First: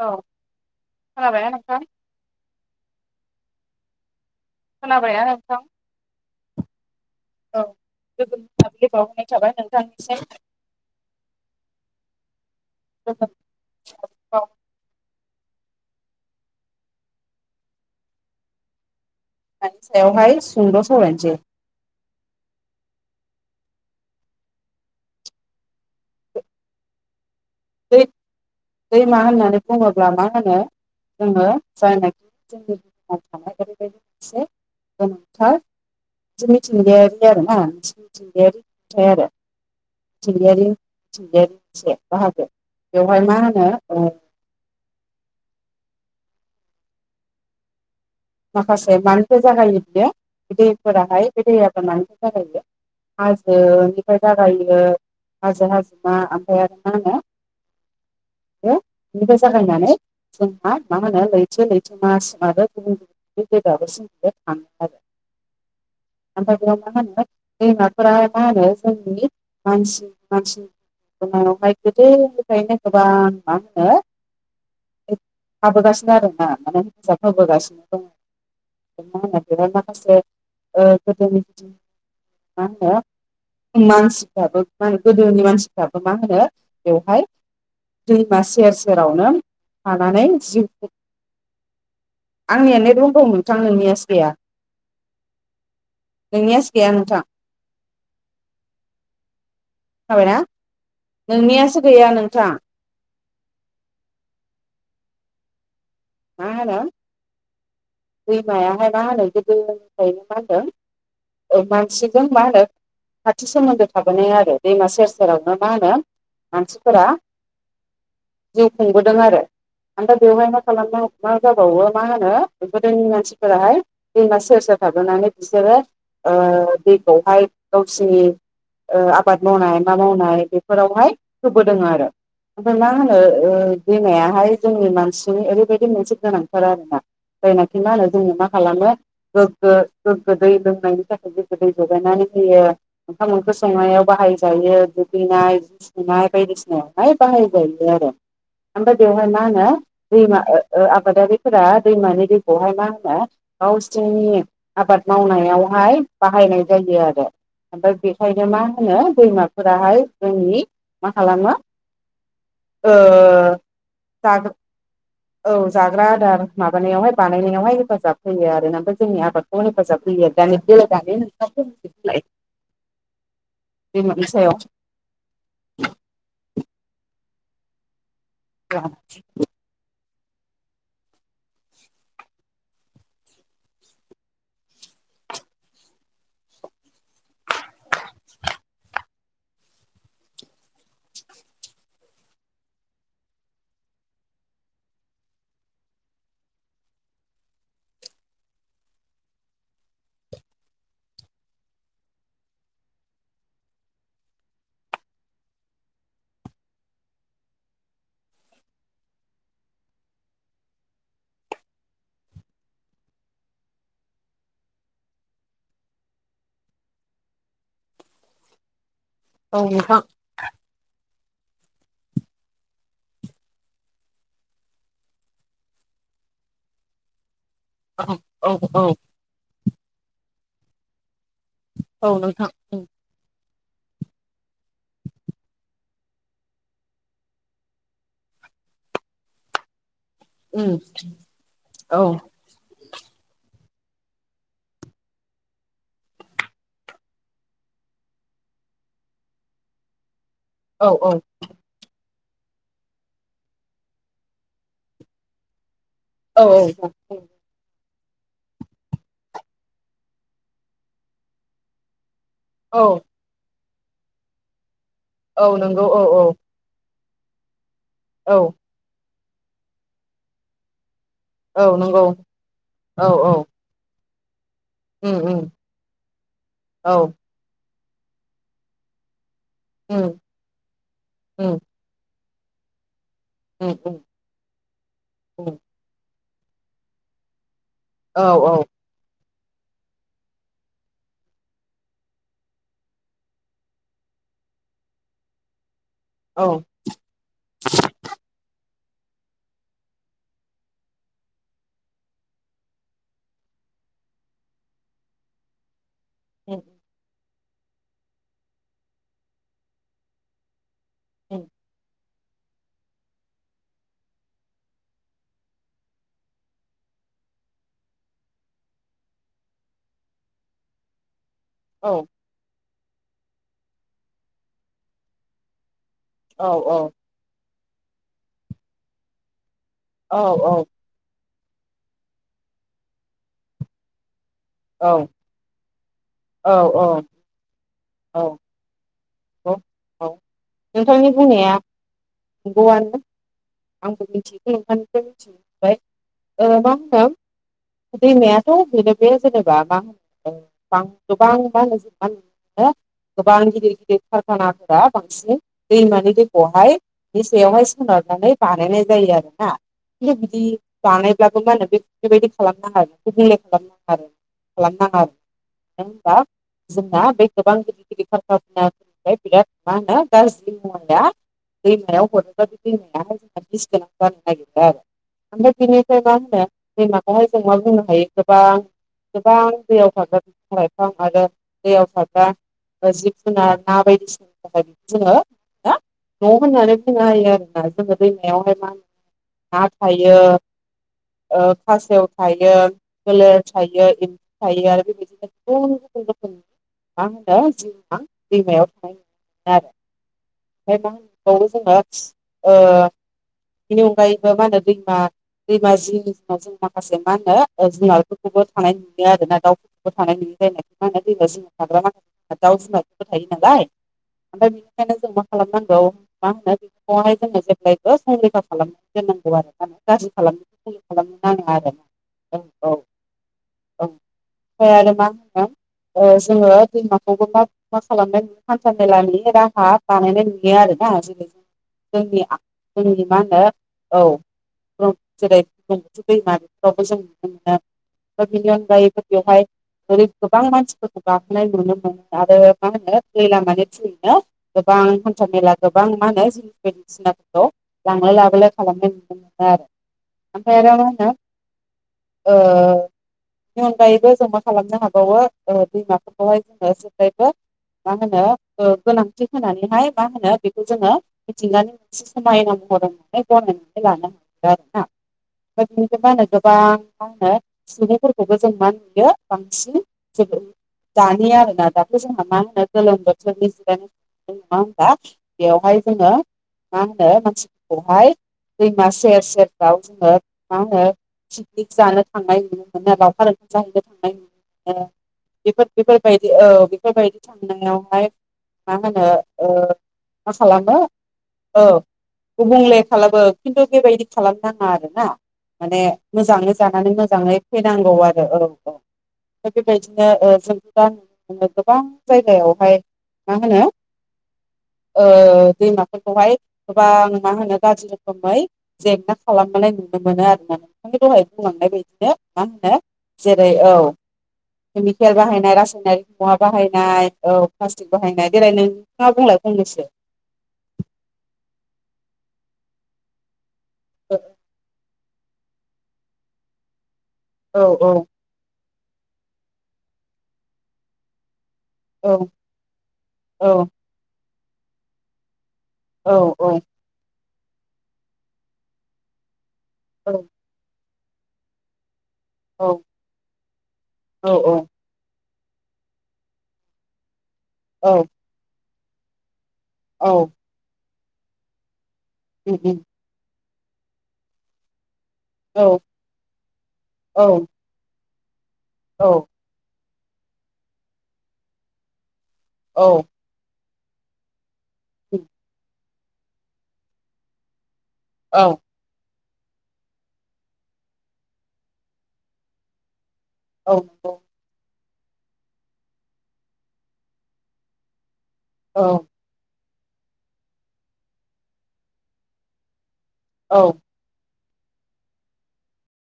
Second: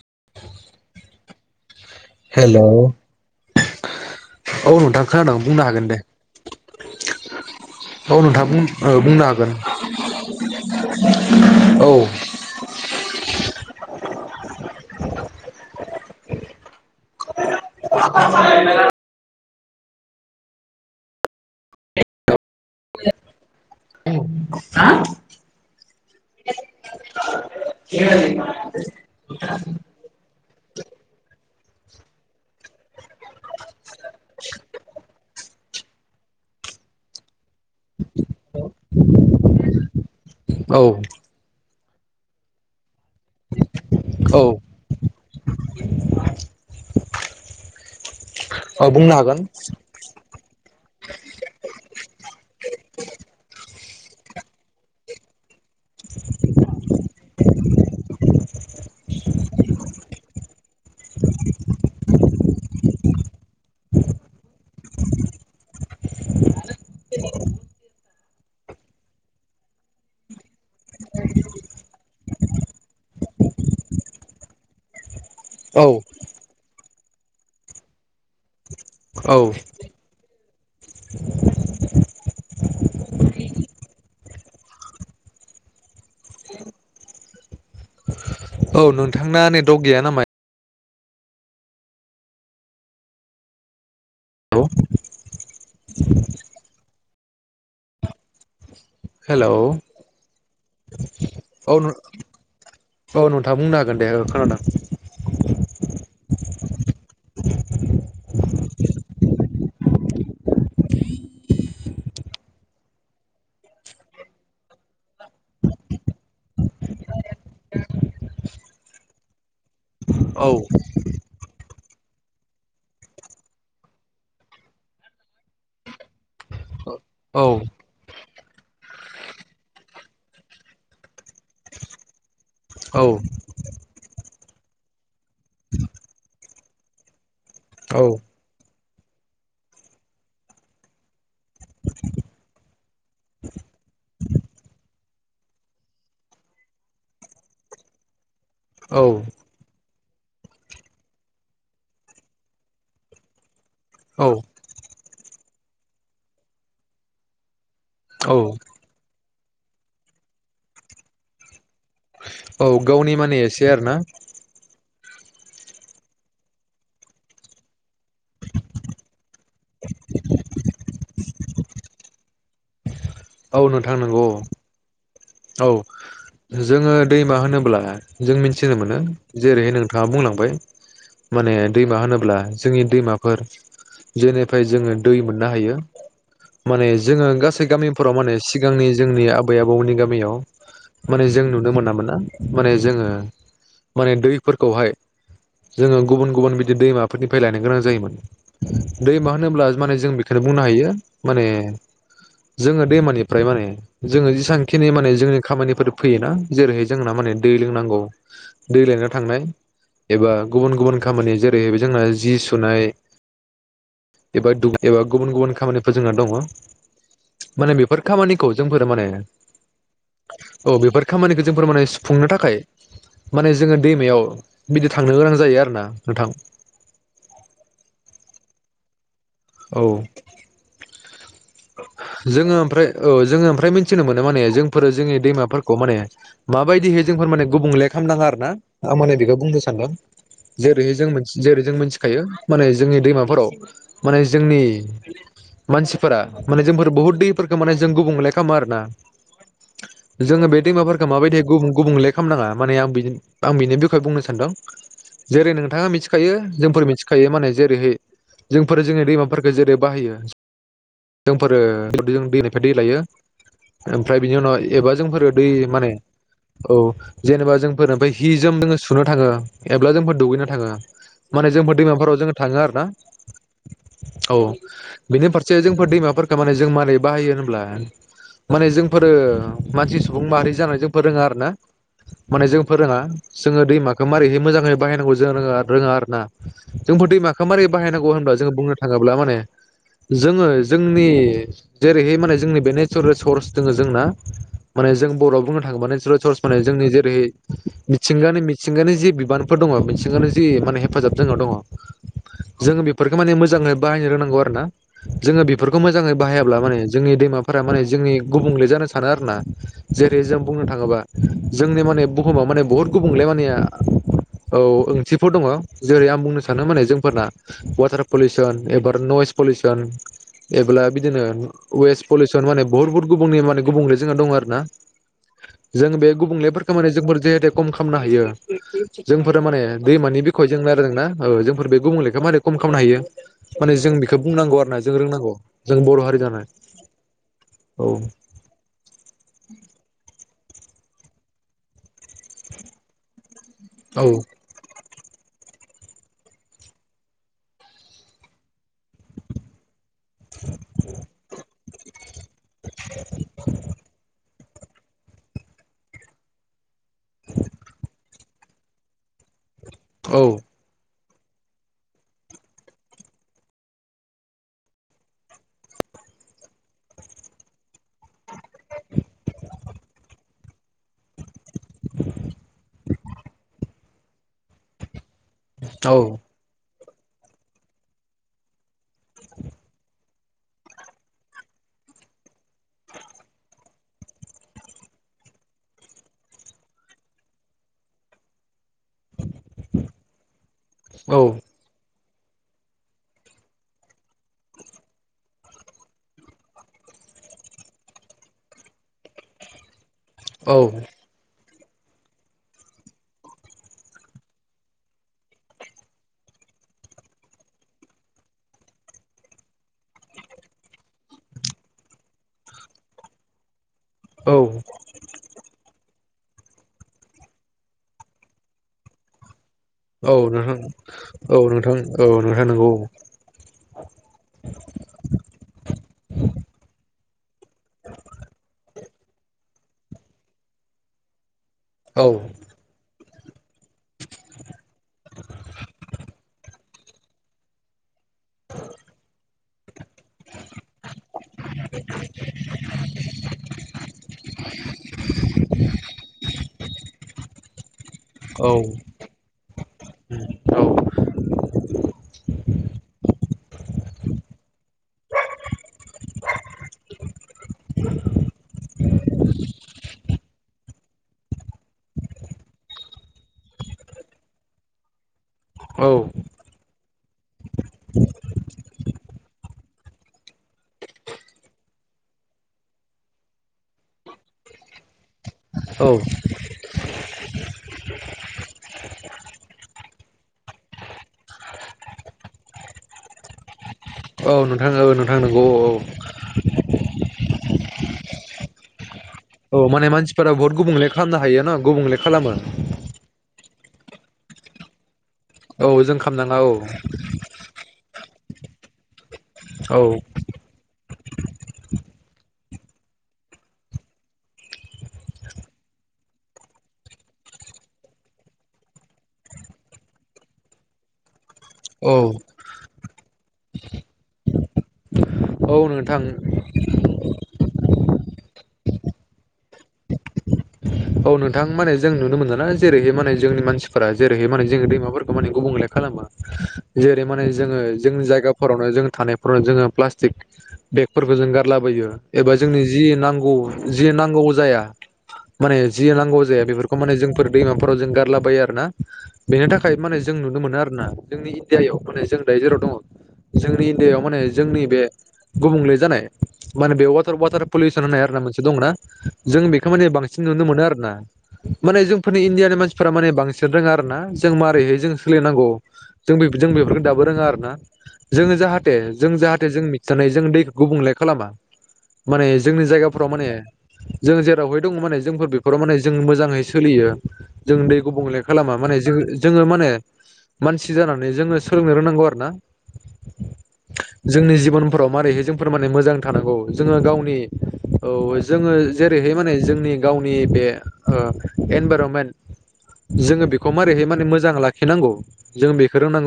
औ खोनाबायना नोंथां? हेलौ औ नोंथां खोनाबायना खोनादों बुंनो औ हागोन दे। औ गोजोन नोंथां बुं मोनाबिलि ओ बुंनो बावहरनाय थाबाय हागोन। नोंथांनिसिम औ [inaudible] [unintelligible] मानि सायावहाय सुंद' सवरायनसै। हा दै [inaudible] दैमा होननानै बुङोब्ला मा होनो जोङो जायनाखि जोंनि बुहुमाव थानाय ओरैबायदि मोनसे गोमोथाव मोनसे मिथिंगायारि आरो ना मोनसे मिथिंगायारि नुथाय आरो। मिथिंगायारि औ मिथिंगायारि मोनसे बाहागो। बेवहाय मा होनो ओ औ माखासे बुंनो हागोन मानिफ्राय जागायो बियो बे दैफोराहाय बे [unintelligible] मानोथो जागायो हाजोनिफ्राय जागायो हाजो हाजोमा ओमफाय आरो मा होनो [inaudible] [unintelligible] बेनिफाय जागायनानै जोंहा मा होनो लैथो लैथोमासिम आरो गुबुन गु [unintelligible] ओमफाय बेयाव मा होनो दैमाफोरा माहोनो जोंनि मानसि मानसि [unintelligible] गोदोनिफ्रायनो गोबां मा होनो औ थाबोगासिनो आरो ना माने हेफासाब होबोगासिनो दङ। मा औ होनो बेयो माखासे ओ गोदोनि बिथिं मा होनो मानसिफ्राबो मानो गोदोनि मानसिफ्राबो मा होनो बेवहाय दैमा सेर औ सेरावनो नोंथांना नेटवर्क गैया नामा थानानै जिउ आंनिया नेट [unintelligible] नोंथां नोंनियासो गैया हेलौ नोंनियासो गैया नोंथां। हेलौ खोनाबायना औ नोंनियासो गैया नोंथां। औ नोंथाङा बुंनो हागोन दे खोनादों। मा होनो दैमायाहायाहाय मा होनो गोदोनिफ्रायायनो मा होनदों ओ मानसिजों मा होनो खाथि सोमोन्दो थाबोनाय आरो दैमा सेर सेरावनो मा होनो मानसिफोरा जिउ खुंबोदों आरो ओमफाय औ बेवहायनो खालामना मा जाबावो मा होनो गोदोनि मानसिफोराहाय दैमा सेर सेर थाबोनानै बिसोरो औ दैखौहाय गावसिनि आबाद मावनाय मा मावनाय बेफोरावहाय होबोदों आरो ओमफ्राय मा औ होनो दैमायाहाय जोंनि मानसिनि ओरैबायदि मोनसे गोनांथार आरोना जायनाखि मा होनो जोङो मा खालामो गोगो गोगो दै लोंनायनि थाखाय गोगो दै जगायनानै होयो ओंखाम ओंख्रि संनायाव बाहाय जायो दुगैनाय जि सुनाय बायदिसिनायावहाय बाहायजायो आरो ओमफ्राय औ बेवहाय मा होनो दैमा ओ आबादारिफोरा दैमानि दैखौहाय मा होनो गावसनि आबाद मावनायावहाय बाहायनाय जायो आरो ओमफ्राय औ बेखायनो मा होनो दैमाफोराहाय जोंनि मा खालामो औ ओ गावनि माने एसे आरोना [unintelligible] औ जाग्रा आदार माबानायावहाय बानायनायावहाय हेफाजाब होयो आरो ना ओमफ्राय जोंनि आबादखौ हेफाजाब होयो आरो [unintelligible] औ नोंथां नंगौ दैमानि औ सायाव औ जोङो दैमा होनोब्ला जों मिथिनो मोनो जेरैहाय नोंथां आंहा बुंलांबाय माने दैमा होनोब्ला जोंनि दैमाफोर जेनिफ्राय जोङो दै मोननो हायो माने जोङो गासै गामिफोराव माने सिगांनि जोंनि आबै आबौनि गामि याव माने जों नुनो मोनामोनना माने जोङो माने दैफोरखौहाय जोङो गुबुन गुबुन बिदि दैमाफोरनिफ्राय लायनो गोनां जायोमोन दैमा होनोब्ला मान जों बेखौनो बुंनो हायो माने जोंङो दैमानिफ्राय माने जोङो जेसां खिनि माने जोंनि खामानिफोर फैयोना जेरैहाय जोंना माने दै लोंनांगौ दै लायनो थांनाय एबा गुबुन गुबुन खामानि जेरै जोंना जि सुनाय एबा एबा गुबुन गुबुन खामानिफोर जोंहा दङ माने बेफोर खामानिखौ जोंफोरो माने औ नोंथां औ बेफोर खामानिखौ जों फोर माने सुफुंनो थाखाय माने जोङो दैमायाव बिदि थांनो गोनां जायो आरो ना नोंथां औ औ औ औ औ नोंथां जोङो ओमफ्राय औ जोङो ओम फ्राय मिथिनो मोनो माने जोंफोरो जोंनि दैमाफोरखौ माने माबायदिहै जोंफोर माने गुबुंले खालामनाङा आरो ना आं माने बेखौ बुंनो सानदों जेरैहाय जों जेरै जों औ मिथिखायो माने जोंनि दैमाफोराव माने जोंनि मानसिफोरा माने जोंफोर बहुत दैफोरखौ माने जों गुबुंले खालामो आरो ना जोङो बे औ दैमाफोरखौ माबायदि गुबुन गुबुंले खालामनाङा माने आं आं बिनि बिखय बुंनो सानदों जेरै नोंथाङा मिथिखायो औ जोंफोर मिथिखायो माने जेरैहाय जोंफोर जोंनि दैमाफोरफोरखौ जेरै बाहायो जोंफोरो [unintelligible] दै औ लायो ओमफ्राय बिनि उनाव एबा जोंफोरो औ दै नंगौ माने औ औ जेनेबा जोंफोर ओमफ्राय हि औ जोम जोङो सुनो थाङो एब्ला जोंफोर दुगैना थाङो माने औ जोंफोर नंगौ दैमाफोराव जों थाङो आरो ना औ उ उ [unintelligible] जोंफोर दैमाफोरखौ माने जों मारै बाहायो होनब्ला माने जोंफोरो मानसि उम सुबुं माहारि जानायजों फोरोङो आरो ना उम मोने फोरोङा जोङो उम उम दैमाखौ मारोरैहै मोजाङै बाहायनांगौ जों उम रोङा आरो ना जोंफोर दैमाखौ मारै बाहायनांगौ औ होनब्ला जोङो औ बुंनो थाङोब्ला माने जोङो जोंनि जेरैहाय माने जोंनि बे नेचारेल रिसर्स दोङो जोंना माने जों बर'आव बुंनो थाङोब औ [unintelligible] जोंनि जेरै मिथिंगानि मिथिंगानि जि बिबानफोर दङ मि सिंगानि जि माने हेफाजाब जोंनाव दङ जोङो बेफोरखौ माने मोजां [unintelligible] बाहायनो रोंनांगौ आरोना जोङो बेफोरखौ बेफोरखौ मोजाङै बाहायाब्ला उम माने जोंनि दैमा फोरा माने जोंनि गुबुंले जानो सानो आरोना जेरै जों बुंनो थाङोबा उम जोंनि माने बुहाव माने बुहुत गुबुंग्ले माने आ औ ओंथिफोर दङ जेरै आं बुंनो सानो माने जोंफोरना ववाटार पलिउसन एबा नयस पलिउसन जेबोला बिदिनो औ बुहुत बहुत गुबुंनि माने गुबुंले जोंना दङ आरो ना जों बे औ गुबुंलेफोरखौ माने जोंफोर जिहेथु खम खालामनो हायो जोंफोरो माने दैमानि औ औ बिखय औ जों रायलाय जागोन ना जोंफोर बे गुबुंलेखा मारै खम खालामनो हायो माने जों बेखौ बुंनांगौ आरो ना जों रोंनांगौ जों बर' हारि जानानै औ औ औ औ औ नोंथांनि बुंनाया नंगौआनो आंखौ औ मिथिख मि [unintelligible] ओमफ्राय मा होनो दैमायाथ' बेनो बे जेनेबा मा होनो ागोबां मा गोबां गिदिर गिदिर खानाफोरा बांसिन दैमानि दैखौहाय बेसेयावहाय सोनारनानै बानायनाय जायो आरो ना खिथु औ बिदि बानाय ब्लाबो मा होनो बे बेबायदि खालामनो हागो गुबुंले खालाम आरो खालामनााङा आरो मानो होनबा जोंना बे गोबां गिदिर गिदिर कारखाना मा होनो बिराद गाजिरि दैमायाव हरोबा बे दैमाया जोंहा बिस गोनां जानो नागिरो आरो ओमफ्राय बिनिफ्राय औ मा होनो दैमाखौहाय जों मा बुंनो हायो गोबां गोबां दैयाव थागोनायफां आरो दैयाव थाग्रा जिब जुनार ना बायदिसिनि थाखाय बि जोङो न' होननानै फैो हायो आरोना जोङो दैमायावहाय मा होन ना थायो खासेव थायो बोलेर थायो इमफौ थायो आरो बेबायदिनो गोबां रोखोमनि मा होनो दैमायाव थायो औ आरो मा होनो जों बिनि अनगायैबो मा होनो दैमा दैमा जिनि दिनाव जों माखासे मा होनो जुनारफोरखौबो थानाय नुयो आरोना दाउफोरखौबो थानाय नुयो ायनाय मा होनो दैमा जमाव थाग्रा माखासे दाउ जुनारफोरबो थायो नालाय औ ओमफ्राय बेनिखायनो जों मा मा होनो खालामनांगौ बेखौहाय जोङो जेब्लायबो संरेखा खालाम दोननांगौ आरो मानो गाज्रि औ नोंथां खालामनो खालामनो औ नाङा आरो नोंथां ना औ नोंथां नंगौ औ औ ओमफ्राय आरो मा होनो जोङो दैमा खौ मा मा खालामनाय नु हान्था मेलानि राहा बानायनाय नुयो आरोोना जै औ जोंनि जोंनि मा होनो औ जेरै दैमा बेफोरावबो जों नुनो मोनो बिनि अनगायैबो बेवहाय ओरै गोबां मानसिफोरखौ गाखोनाय नुनो मोनो आरो मा होनो फैला मान फनो गोबां घन्टा मेला गोबां मा होनो जिनिस बायदिसिनाफोरखौ लांलाय औ लाबोलाय खालामनाय नुनो मोनो ओमफ्राय आरो मा होनो बेनि अनगायैबो जों मा खालामनो हाबावो दैमाफोरखौहाय जोङो जावोबोला मा होनो गोनां बि होनानैहाय मा होनो बेखौ जोङो मिथिंनानै मोनसे समायना महर होन गनायनानै लानो ह औ बिनिफ्राय मा होनो गोबां मा होनो सिफोरखौबो जों मा नुयो बांसिन जोबोत दानि आरोना दाथ' जोंहा मा होनो गोलोम बोथोरनि जिग जों मा होनबा बेयावहाय औ जोङो मा होनो मानसिफोरखौहाय दैमा सेर सेरफ्राव जोङो मा होनो पिकनिक जानो थांनाय नुनो मोनो लखार ओंखाम औ नोंथां जाहैनो औ नोंथां नंगौ औ बेफोर औ बेफोरबायदि औ बेफोरबायदि थांनायावहाय मा होनो औ माने मा मानसिफोरा बहुत खालामो गुबुंले खालामनो हायो ना औ गुबुंले खालामो गुबुंले खालामो खिन्थु बेबायदि खालामनो नाङा आरो ना औ माने जों खालामनाङा औ मोजाङै जानानै मोजाङै फ नांगौ आरो औ औ बेबायदिनो जों [unintelligible] गोबां जायगायावहाय मा होनो ओ दैमाफोरखौहाय गोबां मा होनो गाज्रि रोखोमै जेंना खालामबोनाय नु नो मोनो आरोना [unintelligible] दहाय बुंलांनाय औ बायदिनो मा होनो जेरै औ केमिकेल बाहाय औ नोंथां [unintelligible] मुवा बाहायनाय औ [unintelligible] [unintelligible] बाहायनाय देलाय नों [unintelligible] बुंलाय फंनैसो औ नोंथां माने जों नुनो मोनलाना जेरैहाय माने जोंनि मानसिफोरा जेरैहाय माने जोनि दैमाफोर खौ माने गुबुंले खालामो जेरै माने जोङो औ जोंनि जायगाफोरावनो जों थानायफोराव जोङो प्लास्टिक बेगफोरखौ जों गार लाबोयो औ एबा जोंनि जि नांनौ औ जि नांगौ जाया माने जि नांगौ जाया औ बेफोरखौ माने जोंफोर दैमाफोराव जों गारलाबायो आरोना बेनि थाखा खाय माने जों औ नुनो मोनो आरोना जोंनि इण्डियायाव माने जों दायो जेराव दङ औ जोंनि इण्डिायाव माने औ जोंनि बे गुबुंले जानाय माने बे वाटार वाटार पलिउसन औ होननाय आरोना मोनसे दंना जों बे खो मामे बांसिन औ नुनो मोनो आरोना माने जोंफोरनि इण्डियानि मानसिफोरा माने बांसिन सोद रोङा आरो ना जों मारैहाय जों सोलिनांगौ औ जों बै जों बेफोरखौ दाबो रोङा आरोना जोङो जाहाथे औ जों जाहाथे जों मिथिनानै जों दैखौ गुबुंले खालामा माने जोंनि औ जायगाफोराव माने जों जेरावहाय दङ माने उम जोंफोर बे माने जों मोजाङै सोलियो जों दै गुबुंले औ खालामा औ माने जोहो जोङो माने मानसि जानानै जोङो सोलोंनो रोंनांगौ आरो ना नंगौ जोंनि जिबन फोराव मारैहाय जोंफोर माने मोजां थानांगौ जोङो गावनि औ जोङो जेरैहाय माने जोंनि गावनि बे ओ एनभरमेन्ट जोङो बेखौ औ मारैहाय माने मोजां लाखिनांगौ जों बेखौ रोंनांगौ